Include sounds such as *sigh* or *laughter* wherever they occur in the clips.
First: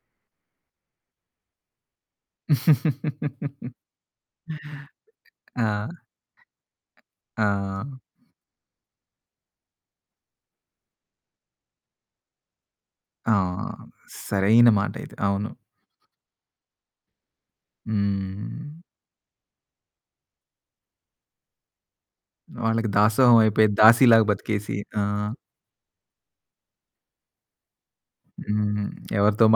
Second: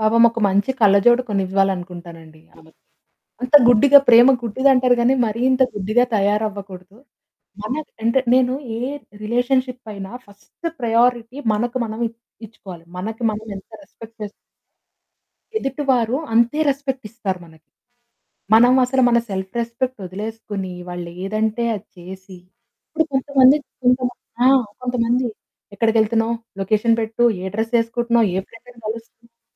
పాపం ఒక మంచి కళ్ళజోడు కొనివ్వాలనుకుంటాను అండి ఆమెకి. అంత *laughs* గుడ్డిగా ప్రేమ గుడ్డిదంటారు కానీ మరి ఇంత ఆ! గుడ్డిగా తయారవ్వకూడదు. ఆ! మన అంటే నేను ఏ రిలేషన్‌షిప్ అయినా ఫస్ట్ ప్రయారిటీ మనకు మనం ఇ ఇచ్చుకోవాలి. మనకి ఆ! మనం ఎంత రెస్పెక్ట్ చేస్ సరైన మాట ఇది. అవును. ఎదుటివారు అంతే రెస్పెక్ట్ ఇస్తారు మనకి. మనం హ్మ్. అసలు మన సెల్ఫ్ రెస్పెక్ట్ వదిలేసుకొని వాళ్లేదంటే అది చేసి, వాళ్ళకి ఇప్పుడు దాసోహం కొంతమంది అయిపోయి *unintelligible* దాసీలాగా ఆ! బ్రతికేసి, ఆ! కొంతమంది, "ఎక్కడికెళ్తున్నావ్? లొకేషన్ పెట్టు. ఏ డ్రెస్ ఎసుకుంటున్నావు? ఏ ఫ్రెండ్‌ని హ్మ్. కలుస్తున్నావు? ఎవరితో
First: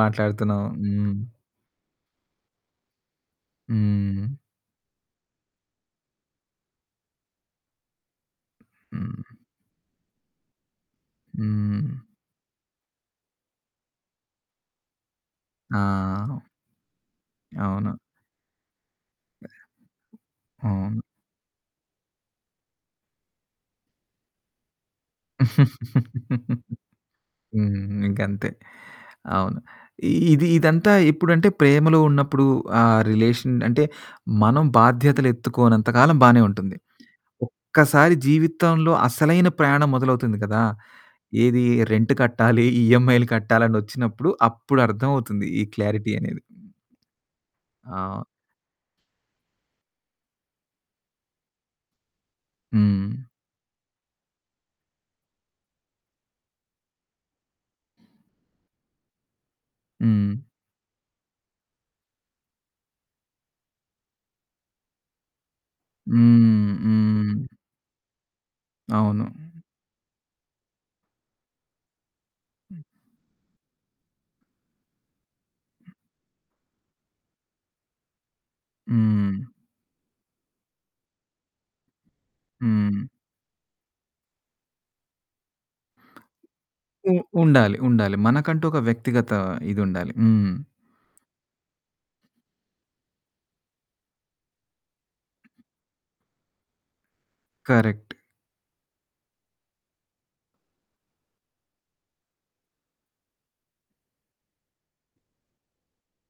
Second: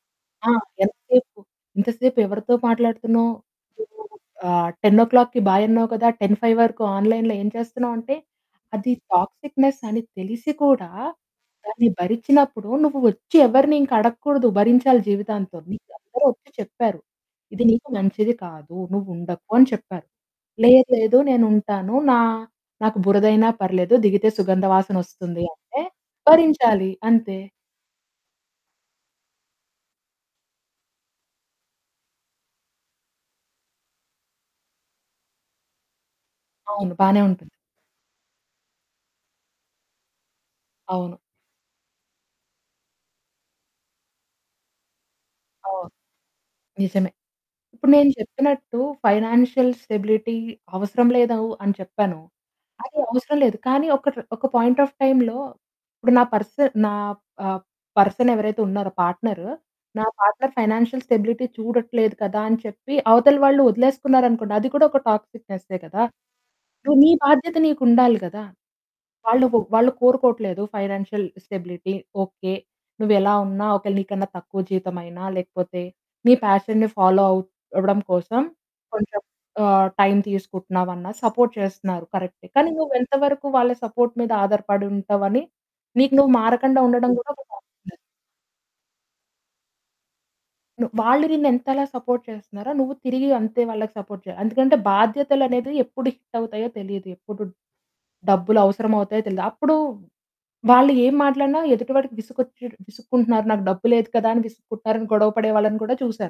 ఆ! మాట్లాడుతున్నావు? హ్మ్. ఎంతసేపు? ఇంతసేపు ఎవరితో మాట్లాడుతున్నావు? హ్మ్. ఆహ్, 10కి బాయ్ అన్నావు కదా. 10:05 వరకు ఆన్లైన్‌లో ఏం చేస్తున్నావు?" అంటే అది హ్మ్. టాక్సిక్నెస్ అని తెలిసి కూడా హ్మ్. దాన్ని భరించినప్పుడు నువ్వు వచ్చి ఎవరిని అడగకూడదు. భరించాలి జీవితాంతం. నీకు అందరూ ఆ! వచ్చి చెప్పారు, "ఇది నీకు అవును. మంచిది కాదు. నువ్వు ఉండకు" అని చెప్పారు. "లేదు, అవును. లేదు. నేను ఉంటాను. నా నాకు బురద అయినా పర్లేదు. దిగితే సుగంధ వాసనొస్తుంది" అంటే *laughs* భరించాలి. అంతే. హ్మ్. ఇంక అంతే. అవును, ఇది ఇదంతా ఎప్పుడంటే ప్రేమలో ఉన్నప్పుడు ఆ రిలేషన్ అంటే మనం బాధ్యతలెత్తుకోనంత కాలం బానే ఉంటుంది. అవును, బానే ఉంటుంది. ఒక్కసారి జీవితంలో అసలైన ప్రయాణం మొదలవుతుంది కదా. అవును. ఏది రెంట్ కట్టాలి, ఈఎమ్ఐలు కట్టాలి అనొచ్చినప్పుడు అప్పుడు అర్థం అవుతుంది ఈ అవును క్లారిటీ అనేది. నిజమే. ఇప్పుడు నేను ఆ! చెప్పినట్టు ఫైనాన్షియల్ స్టెబిలిటీ అవసరం లేదు అవ్ అని చెప్పాను. అది హ్మ్. అవసరం లేదు. కానీ ఒకటి, ఒక పాయింట్ ఆఫ్ టైమ్‌లో ఇప్పుడు నా పర్సన్ నా ఆహ్, పర్సన్ ఎవరైతే ఉన్నారో, పార్ట్నర్, నా హ్మ్. పార్ట్నర్ ఫైనాన్షియల్ స్టెబిలిటీ చూడట్లేదు కదా అని చెప్పి అవతల వాళ్ళు వదిలేసుకున్నారనుకోండి, అది కూడా ఒక టాక్సిక్నెసే కదా! హ్మ్, ను నీ హ్మ్. బాధ్యత నీకు ఉండాలి కదా. అవును. వాళ్ళు కొ వాళ్ళు కోరుకోవట్లేదు ఫైనాన్షియల్ స్టెబిలిటీ. ఓకే. నువ్వెలా ఉన్నా, ఒకవేళ నీకన్నా తక్కువ జీతం అయినా, లేకపోతే నీ పాషన్‌ని ఫాలో అవ్ అవ్వడం కోసం కొంచం హ్మ్. ఆహ్, టైమ్ తీసుకుంటున్నావన్నా సపోర్ట్ చేస్తున్నారు. కరెక్టే. కానీ నువ్వు హ్మ్. ఎంత వరకు వాళ్ళ సపోర్ట్ మీద ఆధారపడి ఉంటావు అని నీకు నువ్వు మారకుండా ఉండడం ఉ కూడా ఒక ఉండాలి టాక్సిక్నెస్. ఉండాలి. మనకంటూ ఒక వ్యక్తిగత ఇది ఉండాలి. హ్మ్. ను వాళ్ళు నిన్నెంతలా సపోర్ట్ చేస్తున్నారో, నువ్వు తిరిగి అంతే వాళ్ళకి సపోర్ట్ చెయ్యాలి. ఎందుకంటే బాధ్యతలు అనేది ఎప్పుడు హిట్ అవుతాయో తెలియదు. ఎప్పుడు కరెక్ట్. డబ్బులవసరం అవుతాయో తెలీదు. అప్పుడు వాళ్ళు ఏం మాట్లాడినా ఎదుటి వాడికి విసుగొచ్చి విసుక్కుంటున్నారు, "నాకు డబ్బు లేదు కదా" అని విసుక్కుంటున్నారు అని గొడవ పడే వాళ్ళని కూడా చూసాను.